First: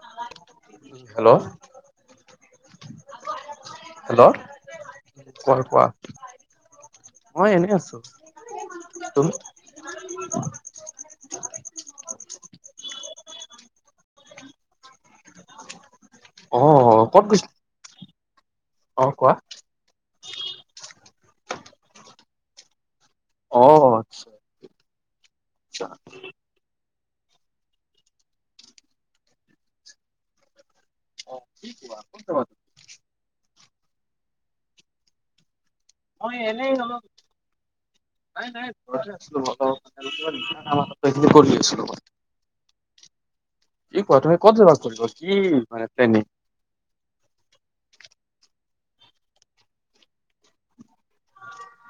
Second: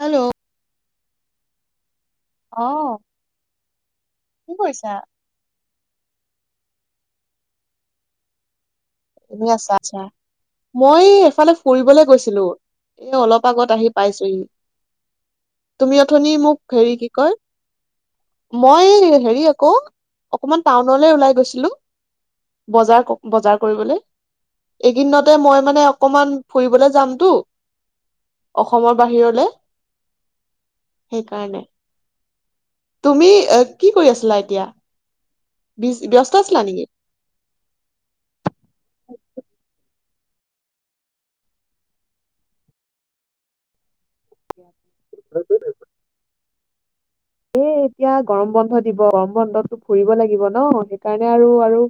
Hello. Hello. অ' কি কৰিছা? কৰ কোৱা, মই এনে আছোঁ। এনে আছা আচ্ছা। মই এফালে ফুৰিবলে গৈছিলোঁ, এ অলপ আগত আহি পাইছোহি। তুমি অথনি মোক অ হেৰি কি ক'ত কয় গৈছিলা মই অ কোৱা হেৰি আকৌ অকমান টাউনলৈ ওলাই গৈছিলো বজাৰ-বজাৰ অ কৰিবলৈ। আচ্ছা এইকদিনতে মই মানে অকমান ফুৰিবলে যামতো অসমৰ বাহিৰলে। অ সেইকাৰণে। তুমি এ কি কৰি আছিলা এতিয়া? বিজ ব্যস্ত মই আছিলা এনেই নেকি? অলপ। নাই নাই ঘৰতে আছোঁ অ' [unintelligible] ত' হিসিনি কৰি আছিলোঁ। কি ক তুমি ক'ত যাবা কৰিব কি মানে প্লেনি এ এতিয়া গৰম বন্ধ দিব গৰম বন্ধটো ফুৰিব লাগিব ন সেইকাৰণে আৰু আৰু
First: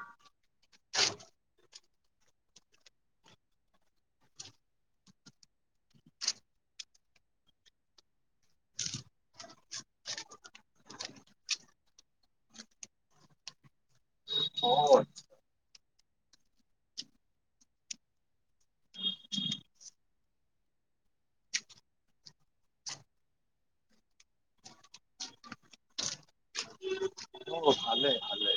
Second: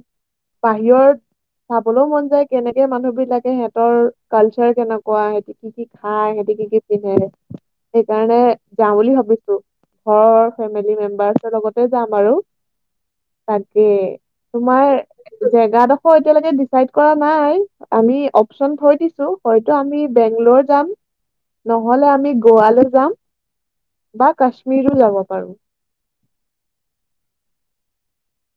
বাহিৰত চাবলৈও মন যায় কেনেকে মানুহ বিলাকে সিহঁতৰ কালচাৰ কেনেকুৱা সিহতি কি কি খায় সিহতি কি কি নেৰে সেইকাৰণে যাওঁ বুলি ভাবিছোঁ ঘৰৰ ফেমিলি মেম্বাৰ্চৰ লগতে যাম আৰু, তাকে। অ তোমাৰ জেগাডোখৰ এতিয়ালৈকে ডিচাইড কৰা নাই। আমি অপচন থৈ দিছো হয়তো আমি বেংলৰ যাম। নহ'লে আমি গোৱালৈ যাম, বা কাশ্মীৰো যাব পাৰোঁ। অ' ভালে ভালে।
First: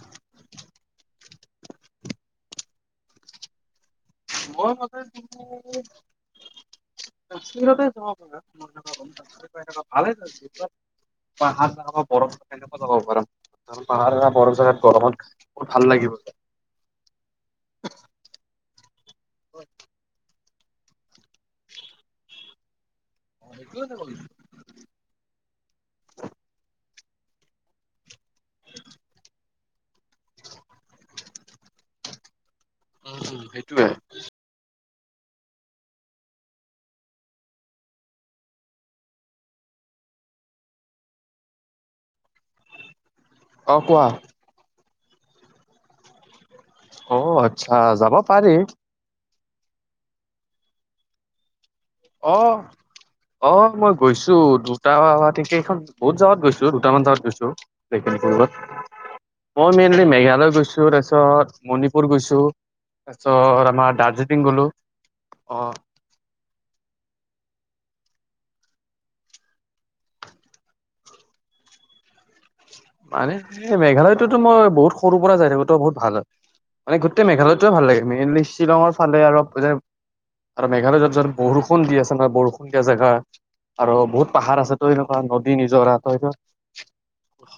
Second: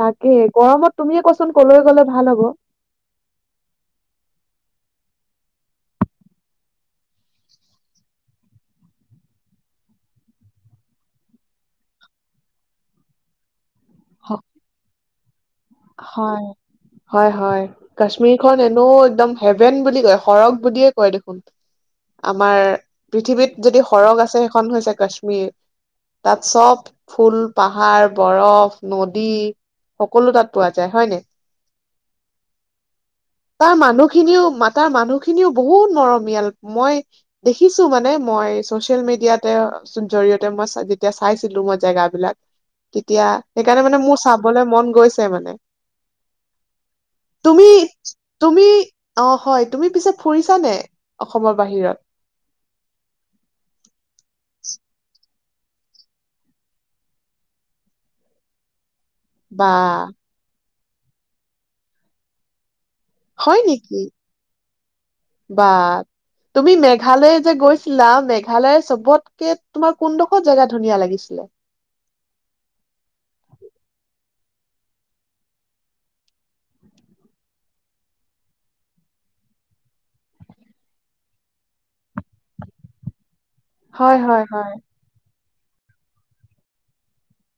তাকে গৰমত তুমিয়ে কোৱাচোন ক'লৈ গ'লে ভাল হ'ব। মোৰ মতে তুমি কাশ্মীৰতে যাব পাৰা [unintelligible] [unintelligible] ভালে [unintelligible] পাহাৰ [unintelligible] বৰফ তেনেকুৱা যাব পাৰা। আৰু পাহাৰ সেনা বৰফ জাগাত গৰমত বহুত ভাল লাগিব যায়। হয় হয় হয় কাশ্মীৰ খন এনেও একদম হেভেন বুলি কয় সৰগ বুলিয়ে কয় দেখ [unintelligible] আমাৰ পৃথিৱীত যদি উম সৰগ আছে খন হৈছে কাশ্মীৰ, তাত চব ফুল পাহাৰ বৰফ নদী। সকলো তাত পোৱা যায় হয় নাই। উম। তাৰ সেইটোৱে মানুহখিনিও মাতা মানুহখিনিও বহুত মৰমীয়াল মই দেখিছোঁ মানে মই ছ'চিয়েল মিডিয়াতে জৰিয়তে মই যেতিয়া চাইছিলোঁ মই জেগাবিলাক। তেতিয়া অ সেইকাৰণে মানে কোৱা মোৰ চাবলৈ মন গৈছে মানে। অ' তুমি আচ্ছা যাবা তুমি অ' হয় তুমি পিছে ফুৰিছানে অসমৰ বাহিৰত? অ'। অ' মই গৈছোঁ দুটা তেকেইখন বহুত জাগাত গৈছোঁ দুটামান জাগাত গৈছোঁ। [unintelligible] বা মই মেইনলি মেঘালয় গৈছোঁ তাৰপিছত মণিপুৰ গৈছোঁ। হয় তাৰপিছত আমাৰ নেকি দাৰ্জিলিং গ'লো, বা অ'। তুমি মেঘালয় যে গৈছিলা মেঘালয় চবতকে তোমাৰ কোনডোখৰ জেগা ধুনীয়া লাগিছিলে? মানে এই মেঘালয়তোতো মই বহুত সৰু পৰা যাই থাকোঁ ত' বহুত ভাল হয়। মানে গোটেই মেঘালয়টোৱে ভাল লাগে মেইনলি শ্বিলঙৰ ফালে [unintelligible] আৰু মেঘালয়ত য'ত য'ত বৰষুণ দি আছে নহয় বৰষুণ দিয়া জেগা। আৰু হয় বহুত হয় পাহাৰ হয় আছে ত' এনেকুৱা নদী নিজৰ ত' সেইটো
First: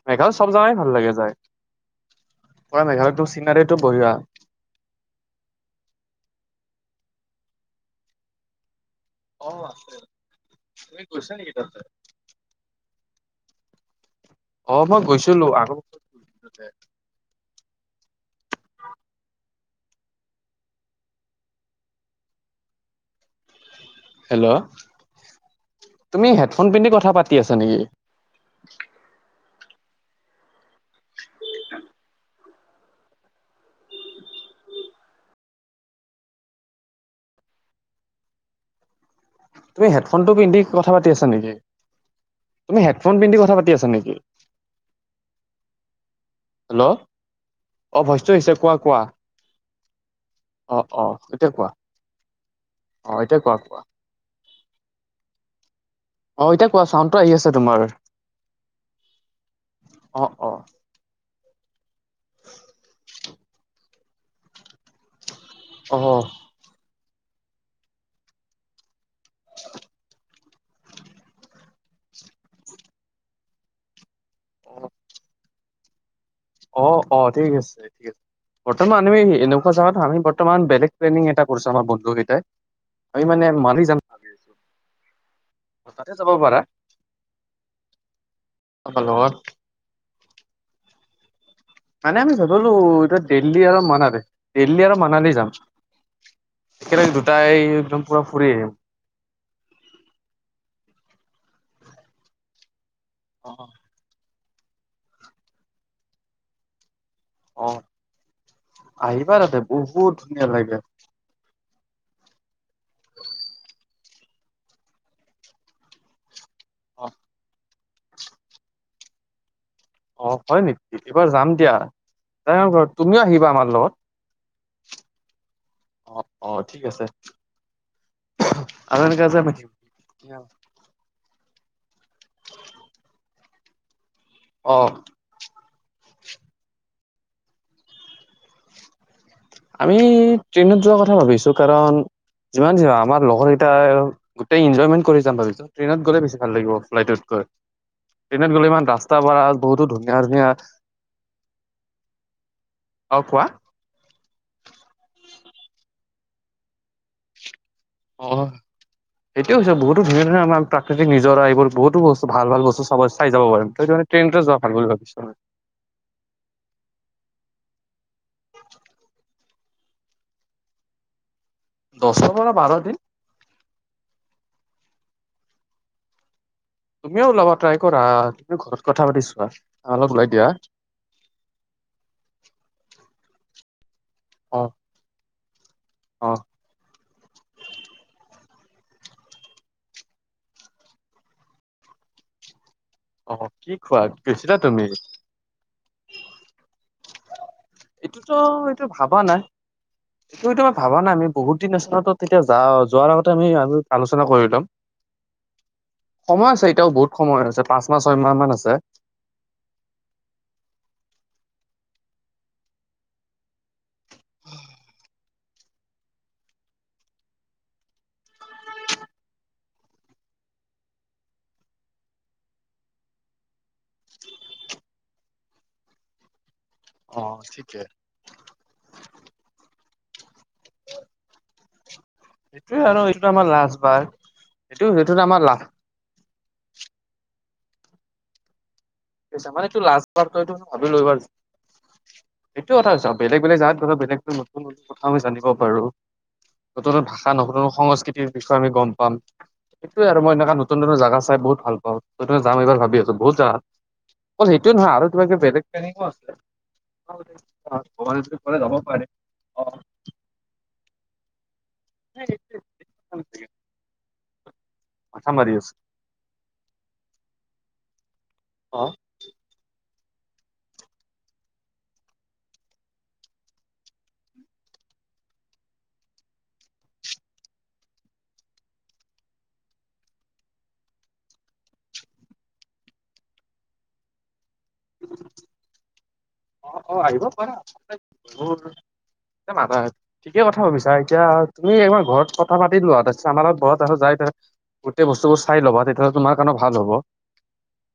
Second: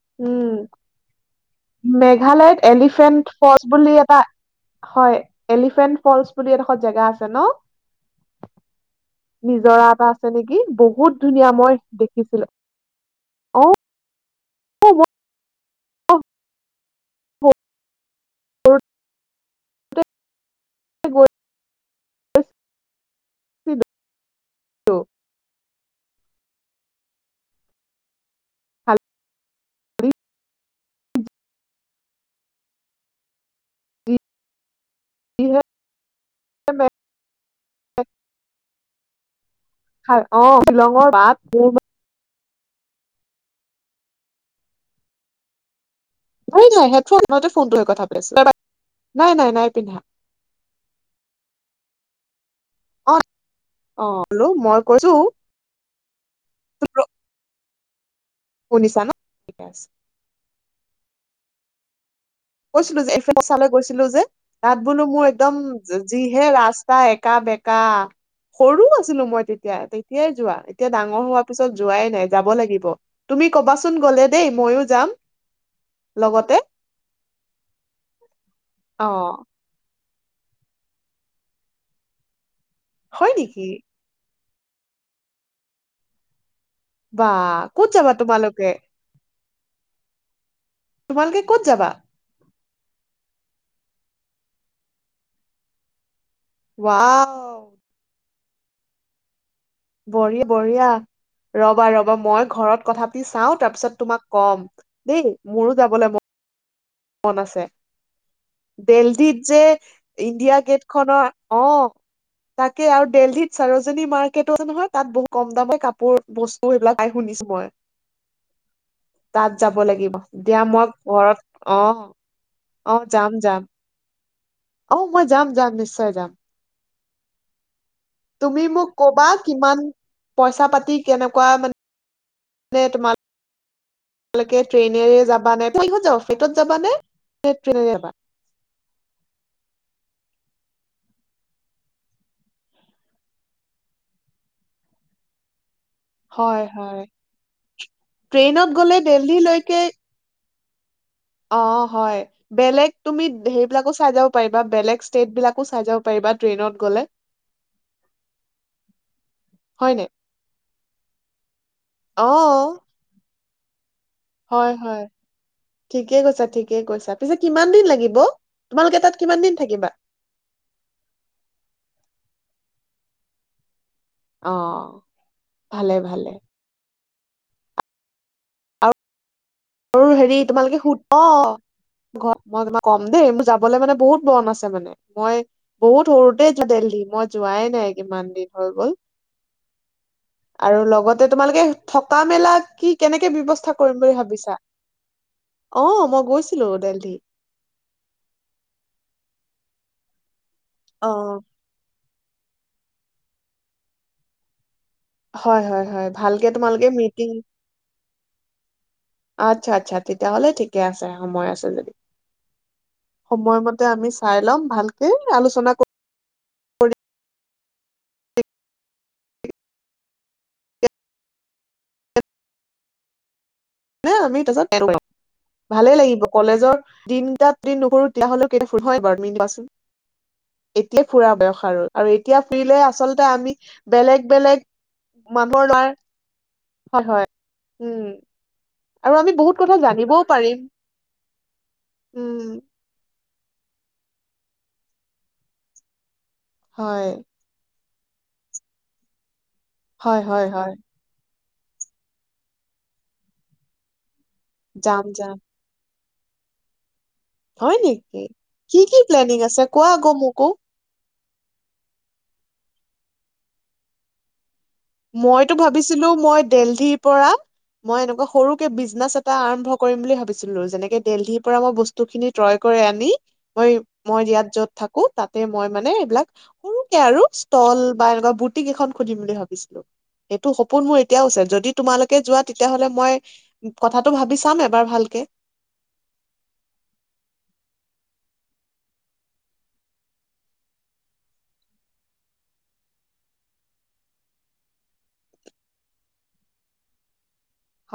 মেঘালয় চব উম, জেগাই ভাল লাগে যায় মেঘালয়ত পুৰা মেঘালয়তো এলিফেণ্ট ফলচ চিনাৰীটো বুলি বঢ়িয়া এটা হয় এলিফেন্ট ফলচ বুলি এডোখৰ জেগা আছে ন'। অ নিজৰা এটা আছে নেকি তুমি বহুত গৈছা ধুনীয়া নেকি তাতে? মই দেখিছিলোঁ, অ'। অ' মই গৈছিলোঁ আগ [inaudible] [unintelligible] গৈছিলো হেল্ল', তুমি হেডফোন পিন্ধি কথা পাতি আছা নেকি। [unintelligible] [unintelligible] তুমি অ হেডফোনটো পিন্ধি কথা শ্বিলঙৰ পাতি আছা বাপ নেকি? মোৰ তুমি হেডফোন পিন্ধি কথা পাতি আছা নেকি? নাই নাই হেল্ল' হেডফোন অ ভইচটো আহিছে [unintelligible] কোৱা কোৱা নাই নাই নাই পিন্ধা। অ', অ', এতিয়া কোৱা। অ' এতিয়া কোৱা কোৱা। অ' [unintelligible] মই কৈছোঁ। অ' এতিয়া কোৱা চাউণ্ডটো আহি আছে তোমাৰ। শুনিছানা [unintelligible] অ', অ'। কৈছিলোঁ যে [unintelligible] গৈছিলোঁ যে তাত বোলো মোৰ একদম অ যিহে ৰাজ একা বেঁকা। সৰুও আছিলোঁ মই তেতিয়া তেতিয়াই যোৱা এতিয়া ডাঙৰ হোৱাৰ পিছত যোৱাই নাই যাব লাগিব। তুমি ক'বাচোন গ'লে দেই ময়ো যাম, লগতে। অ', অ', ঠিক আছে দিয়া ঠিক আছে বৰ্তমান অ [unintelligible] এনেক [unintelligible] আমি বৰ্তমান বেলেগ প্লেনিং এটা কৰিছোঁ আমাৰ বন্ধুকেইটাই, আমি হয় মানে নেকি মালি যাম। তাতে যাব পাৰা। বাহ, ক'ত যাবা তোমালোকে? [inaudible] তোমালোকে ক'ত যাবা? মানে আমি [unintelligible] এতিয়া দিল্লী আৰু মনালি, দিল্লী আৰু মানালি যাম। একবাৰে ৱাও দুটাই একদম পুৰা ফুৰি আহিম। বঢ়ি-বঢিয়া। ৰ'বা, ৰ'বা মই ঘৰত কথাাপাতি চাওঁ, তাৰপিছত তোমাক কম দেই, মোৰো যাবলৈ মন মন আছে, অ আহিবা দেলহিত তাতে যে বহুত ধুনীয়া ইণ্ডিয়া লাগে গেটখনৰ অ' তাকে আৰু দেলহিত চাৰ'জনী মাৰ্কেটো [unintelligible] নহয়, তাত বহুত কম দামে কাপোৰ বস্তু [unintelligible] অ পাই শুনিছোঁ মই। তাত যাব লাগিব, অ হয় দিয়া মই নেকি এইবাৰ ঘৰত যাম দিয়া অ', অ', তুমিও যাম, আহিবা যাম। আমাৰ লগত অ', মই যাম, যাম নিশ্চয় অ যাম। অ', ঠিক আছে। তুমি মোক আৰু এনেকে ক'বা, যে কিমান পইচা পাতি কেনেকুৱা মানে [unintelligible] তোমাৰ লোকে অ ট্ৰেইনেৰে যাবা নে, কিহত যাবা? ফ্লাইটত যাবা নে ট্ৰেইনেৰে যাবা? আমি ট্ৰেইনত যোৱাৰ কথা ভাবিছোঁ কাৰণ যিমান যি আমাৰ লগৰকিটাই গোটেই এনজয়মেন্ট কৰি যাম ভাবিছোঁ। ট্ৰেইনত গ'লে বেছি ভাল হয় লাগিব হয় ফ্লাইটতকৈ, ট্ৰেইনত গ'লে ইমান ৰাস্তা [unintelligible] বহুতো ধুনীয়া [inaudible] অ', হয়, বেলেগ অ তুমি কোৱা হেৰি বিলাকো চাই যাব পাৰিবা, বেলেগ ষ্টেট বিলাকো চাই যাব পাৰা ট্ৰেইনত গ'লে। অ', সেইটোৱে হৈছে হয় বহুতো নাই ধুনীয়া, ধুনীয়া আমাৰ প্ৰাকৃতিক নিজৰা এইবোৰ বহুতো অ বস্তু ভাল, ভাল বস্তু চ-চাই যাব পাৰিম [unintelligible] ভাল হয়, বুলি হয়, ভাবিছো মই। ঠিকে কৈছা, ঠিকে কৈছা। পিছে কিমান দিন লাগি ব তোমালোকে তাত কিমান দিন থাকিবা? দছৰ পৰা বাৰ দিন। অ', ভালে, ভালে। তুমিও ওলাবা ট্ৰাই কৰা, তুমি ঘৰত কথা পাতি চোৱা। অলপ অ', ওলাই হেৰি দিয়া তোমালোকে [unintelligible] অ', ঘৰত মই তোমাক কম দেই। মোৰ যাবলৈ মানে বহুত মন অ আছে মানে, মই বহুত অ সৰুতেই দেলহি মই যোৱাই নাই কিমান দিন হৈ গ'ল। আৰু লগতে তোমালোকে থকা মেলা কি কেনেকে অ কি ব্যৱস্থা খোৱা কৰিম বুলি গৈছিলা ভাবিছা? তুমি অ', মই গৈছিলো দেলহি। এইটোতো, এইটো ভবা নাই [unintelligible] এইটো বা নাই আমি বহুত অ', বহুত দিন আছে নহয়, তেতিয়া যাও যোৱাৰ আগতে আমি আলোচনা কৰি ল'ম। হয়, হয়, হয়, ভালকে সময় আছে তোমালোকে এতিয়াও বহুত মিটিং সময় আছে, পাঁচ মাহ ছয় মাহ মান আছে। আচ্ছা, আচ্ছা তেতিয়াহ'লে ঠিকে আছে সময় আছে তে। সময় মতে আমি চাই ল'ম ভালকে আলোচনা কৰি [unintelligible] ভালেই লাগিব কলেজৰ অ দিনকিটা ফূৰ্তি ঠিকে। নকৰোঁ তেতিয়া হ'লেও কেতিয়া ফুৰিম হয়, বাৰু তুমি কোৱাচোন? এতিয়া ফুৰা বয়স আৰু, আৰু এতিয়া ফুৰিলে সেইটোয়ে আৰু আচলতে এইটোতো আমাৰ আমি লাষ্ট বাৰ বেলেগ, বেলেগ এইটো সেইটোতো আমাৰ লাষ্ট মানুহৰ [unintelligible] হয়, হয়, উম। আৰু আমি বহুত কথা কিছুমানেটো জানিবও লাষ্টবাৰ পাৰিম, ভাবি লয় উম, এইবাৰ যাম, [unintelligible] বেলেগ, বেলেগ জাগাত ধৰা বেলেগ নতুন, নতুন কথা আমি জানিব পাৰোঁ নতুন হয়। ভাষা, নতুন সংস্কৃতি বিষয়ে আমি গম পাম, এইটোয়ে হয়, আৰু মই হয়, এনেকা হয়। নতুন, নতুন জাগা চাই বহুত ভালপাওঁ। ত' তুমি যাম এইবাৰ ভাবি আছোঁ বহুত জাগা, অকল সেইটোয়ে নহয় যাম, আৰু তোমাৰ যাম। কিবা কিবি বেলেগ প্লেনিংও আছে। হয় ভগৱানে নেকি? যদি কৰে যাব কি, কি পাৰে প্লেনিং আছে অ কোৱা আকৌ মোকো? [inaudible] মাথা মাৰি মইতো আছো ভাবিছিলোঁ, মই দেলহিৰ পৰা মই এনেকুৱা সৰুকে অ বিজনেছ এটা টা আৰম্ভ কৰিম বুলি ভাবিছিলো যেনেকে দেল্লীৰ পৰা মই বস্তু খিনি ক্ৰয় কৰি আনি মই মই ইয়াত যত থাকো তাতে মই মানে এইবিলাক সৰুকে আৰু ষ্টল বা এনেকুৱা বুটিক এখন খুলিম বুলি ভাবিছো এইটো সপোন মোৰ এতিয়াও আছে যদি তোমালোকে যোৱা তেতিয়াহলে মই কথাটো ভাবি চাম এবাৰ এবাৰ ভালকে অ অ আহিব পাৰা। [unintelligible] ঠিকে কথা ভাবিছা এতিয়া তুমি একবাৰ ঘৰত কথা পাতি লোৱা আমাৰ লগত ঘৰত আৰু যাই গোটেই বস্তুবোৰ চাই লব দে তেতিয়াহ'লে তোমাৰ কাৰণে ভাল হ'ব।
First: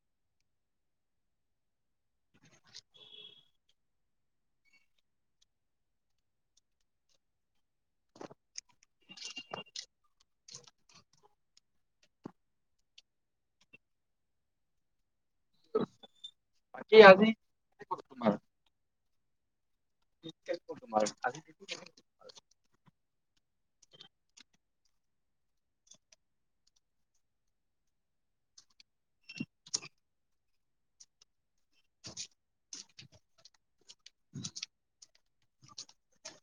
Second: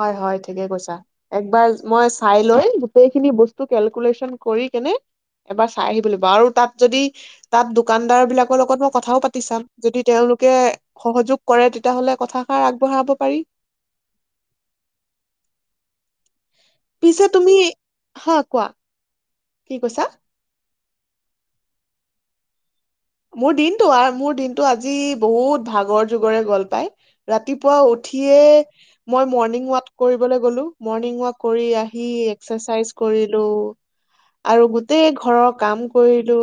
হয় হয় ঠিকে কৈছা। একবাৰ মই চাই লৈ গোটেইখিনি বস্তু কেলকুলেচন কৰি কেনে এবাৰ চাই আহিব লাগিব আৰু তাত যদি তাত দোকানদাৰ বিলাকৰ লগত ম কথাও পাতি চাম যদি তেওঁওলোকে সহযোগ কৰে তেতিয়াহলে কথাষাৰ আগবঢ়াব পাৰি বাকী পিছে আজি তুমি, তোমাৰ হা কোৱা কি কৈছা? কেনেকুৱা তোমাৰ আজিৰ দিনটো মোৰ দিনটো আ মোৰ দিনটো আজি বহুত ভাগৰ যুগৰে গল পায় ৰাতিপুৱা উঠিয়ে মই মৰ্ণিং ৱাক কৰিবলৈ গ'লো মৰ্ণিং ৱাক কৰি আহি এক্সাৰচাইজ কৰিলো আৰু গোটেই ঘ ঘৰৰ কাম কৰিলো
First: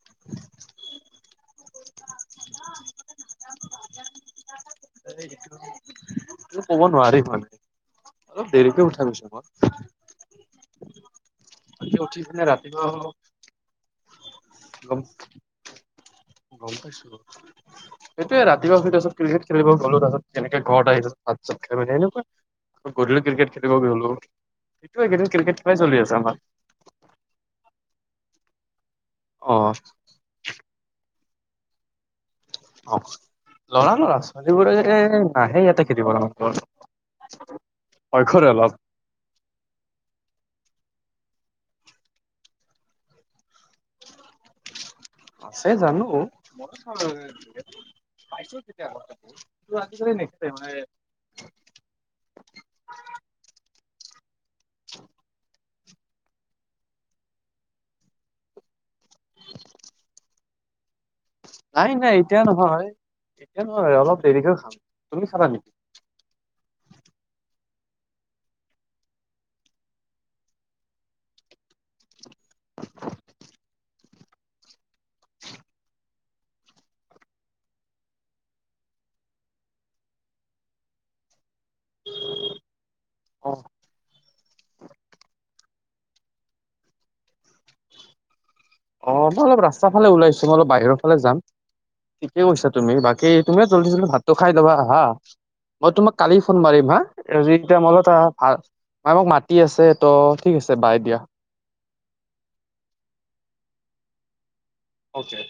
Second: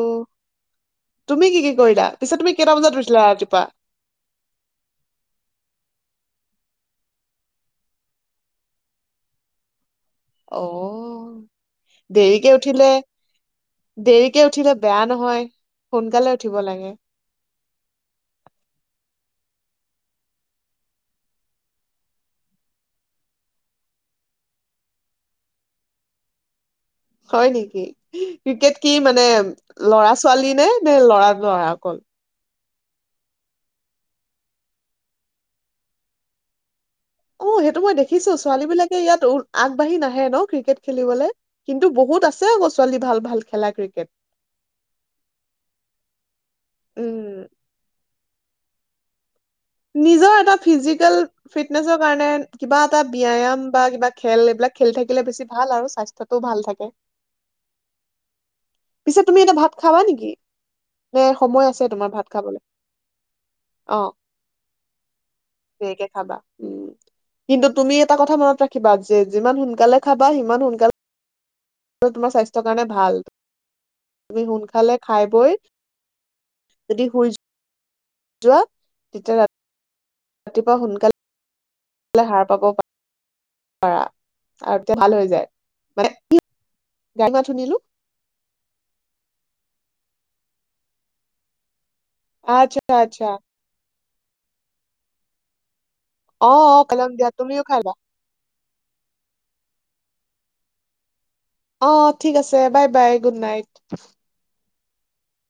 তুমি কি কি কৰিলা পিছে তুমি কেইটা বজাত উঠিলা ৰাতিপুৱা কব নোৱাৰি মানে অলপ দেৰিকে উঠাই গৈছ মই অ বাকী উঠি পিনে দেৰিকে উঠিলে ৰাতিপুৱা দেৰিকে উঠিলে গম বেয়া নহয় সোনকালে উঠিব লাগে সেইটোৱে ৰাতিপুৱা উঠা পিছত ক্ৰিকেট খেলিব গ'লো তাৰপিছত সেনেকে ঘৰত আহিলো ভাত সাত খাই এনেকুৱা অ গধূলি ক্ৰিকেট খেলিব গ'লো দিনটো এই কেইদিন ক্ৰিকেট খেলাই চলি আছে আমাৰ হয় নেকি ক্ৰিকেট কি মানে অ লৰা ছোৱালী নে? নে লৰা লৰা অকল অ লৰা লৰা ছোৱালীবোৰে নাহে ইয়াতে খেলিবলৈ অ সেইটো মই দেখিছো ছোৱালী বিলাকে ইয়াত আগবাঢ়ি নাহে ন ক্ৰিকেট খেলিবলৈ কিন্তু বহুত আছে আকৌ ছোৱালী ভাল ভাল খেলা ক্ৰিকেট আছে জানো উম, নিজৰ এটা ফিজিকেল ফিটনেচৰ কাৰণে কিবা এটা ব্যায়াম বা কিবা খেল এইবিলাক খেলি থাকিলে বেছি ভাল আৰু স্বাস্থ্য টো ভাল থাকে। পিছে তুমি এটা ভাত খাবা নেকি? নে সময় আছে নাই তোমাৰ নাই ভাত এতিয়া খাবলৈ নহয় এতিয়া নহয় অ অলপ দেৰিকৈ খাম। তুমি খাবা নেকি? দেৰিকে খাবা কিন্তু তুমি এটা কথা মনত ৰাখিবা যি যিমান সোনকালে খাবা সিমান সোনকালে তোমাৰ স্বাস্থ্যৰ কাৰণে ভাল তুমি সোনকালে খাই বৈ যদি শুই যো যোৱা তেতিয়া ৰাতি ৰাতিপুৱা সোনকালে সাৰ পাব পাৰা অ পাৰা আৰু তেতিয়া ভাল হৈ যায় মানে গাড়ী মাত শুনিলো অ মই অলপ ৰাস্তা ফালে ওলাইছো মই অলপ বাহিৰৰ ফালে যাম ঠিকে কৈছা আচ্ছা তুমি আচ্ছা বাকী তুমিও জল্দি জল্দি ভাতটো খাই লোৱা হা মই তোমাক কালি অ ফোন অ মাৰিম হা কাইলৈ দিয়া তুমিও খাই হাজিয়া লোৱা মলত [unintelligible] ভাল মাই মোক মাতি আছে তো ঠিক আছে বাই দিয়া অ অ ঠিক আছে bye bye good night okay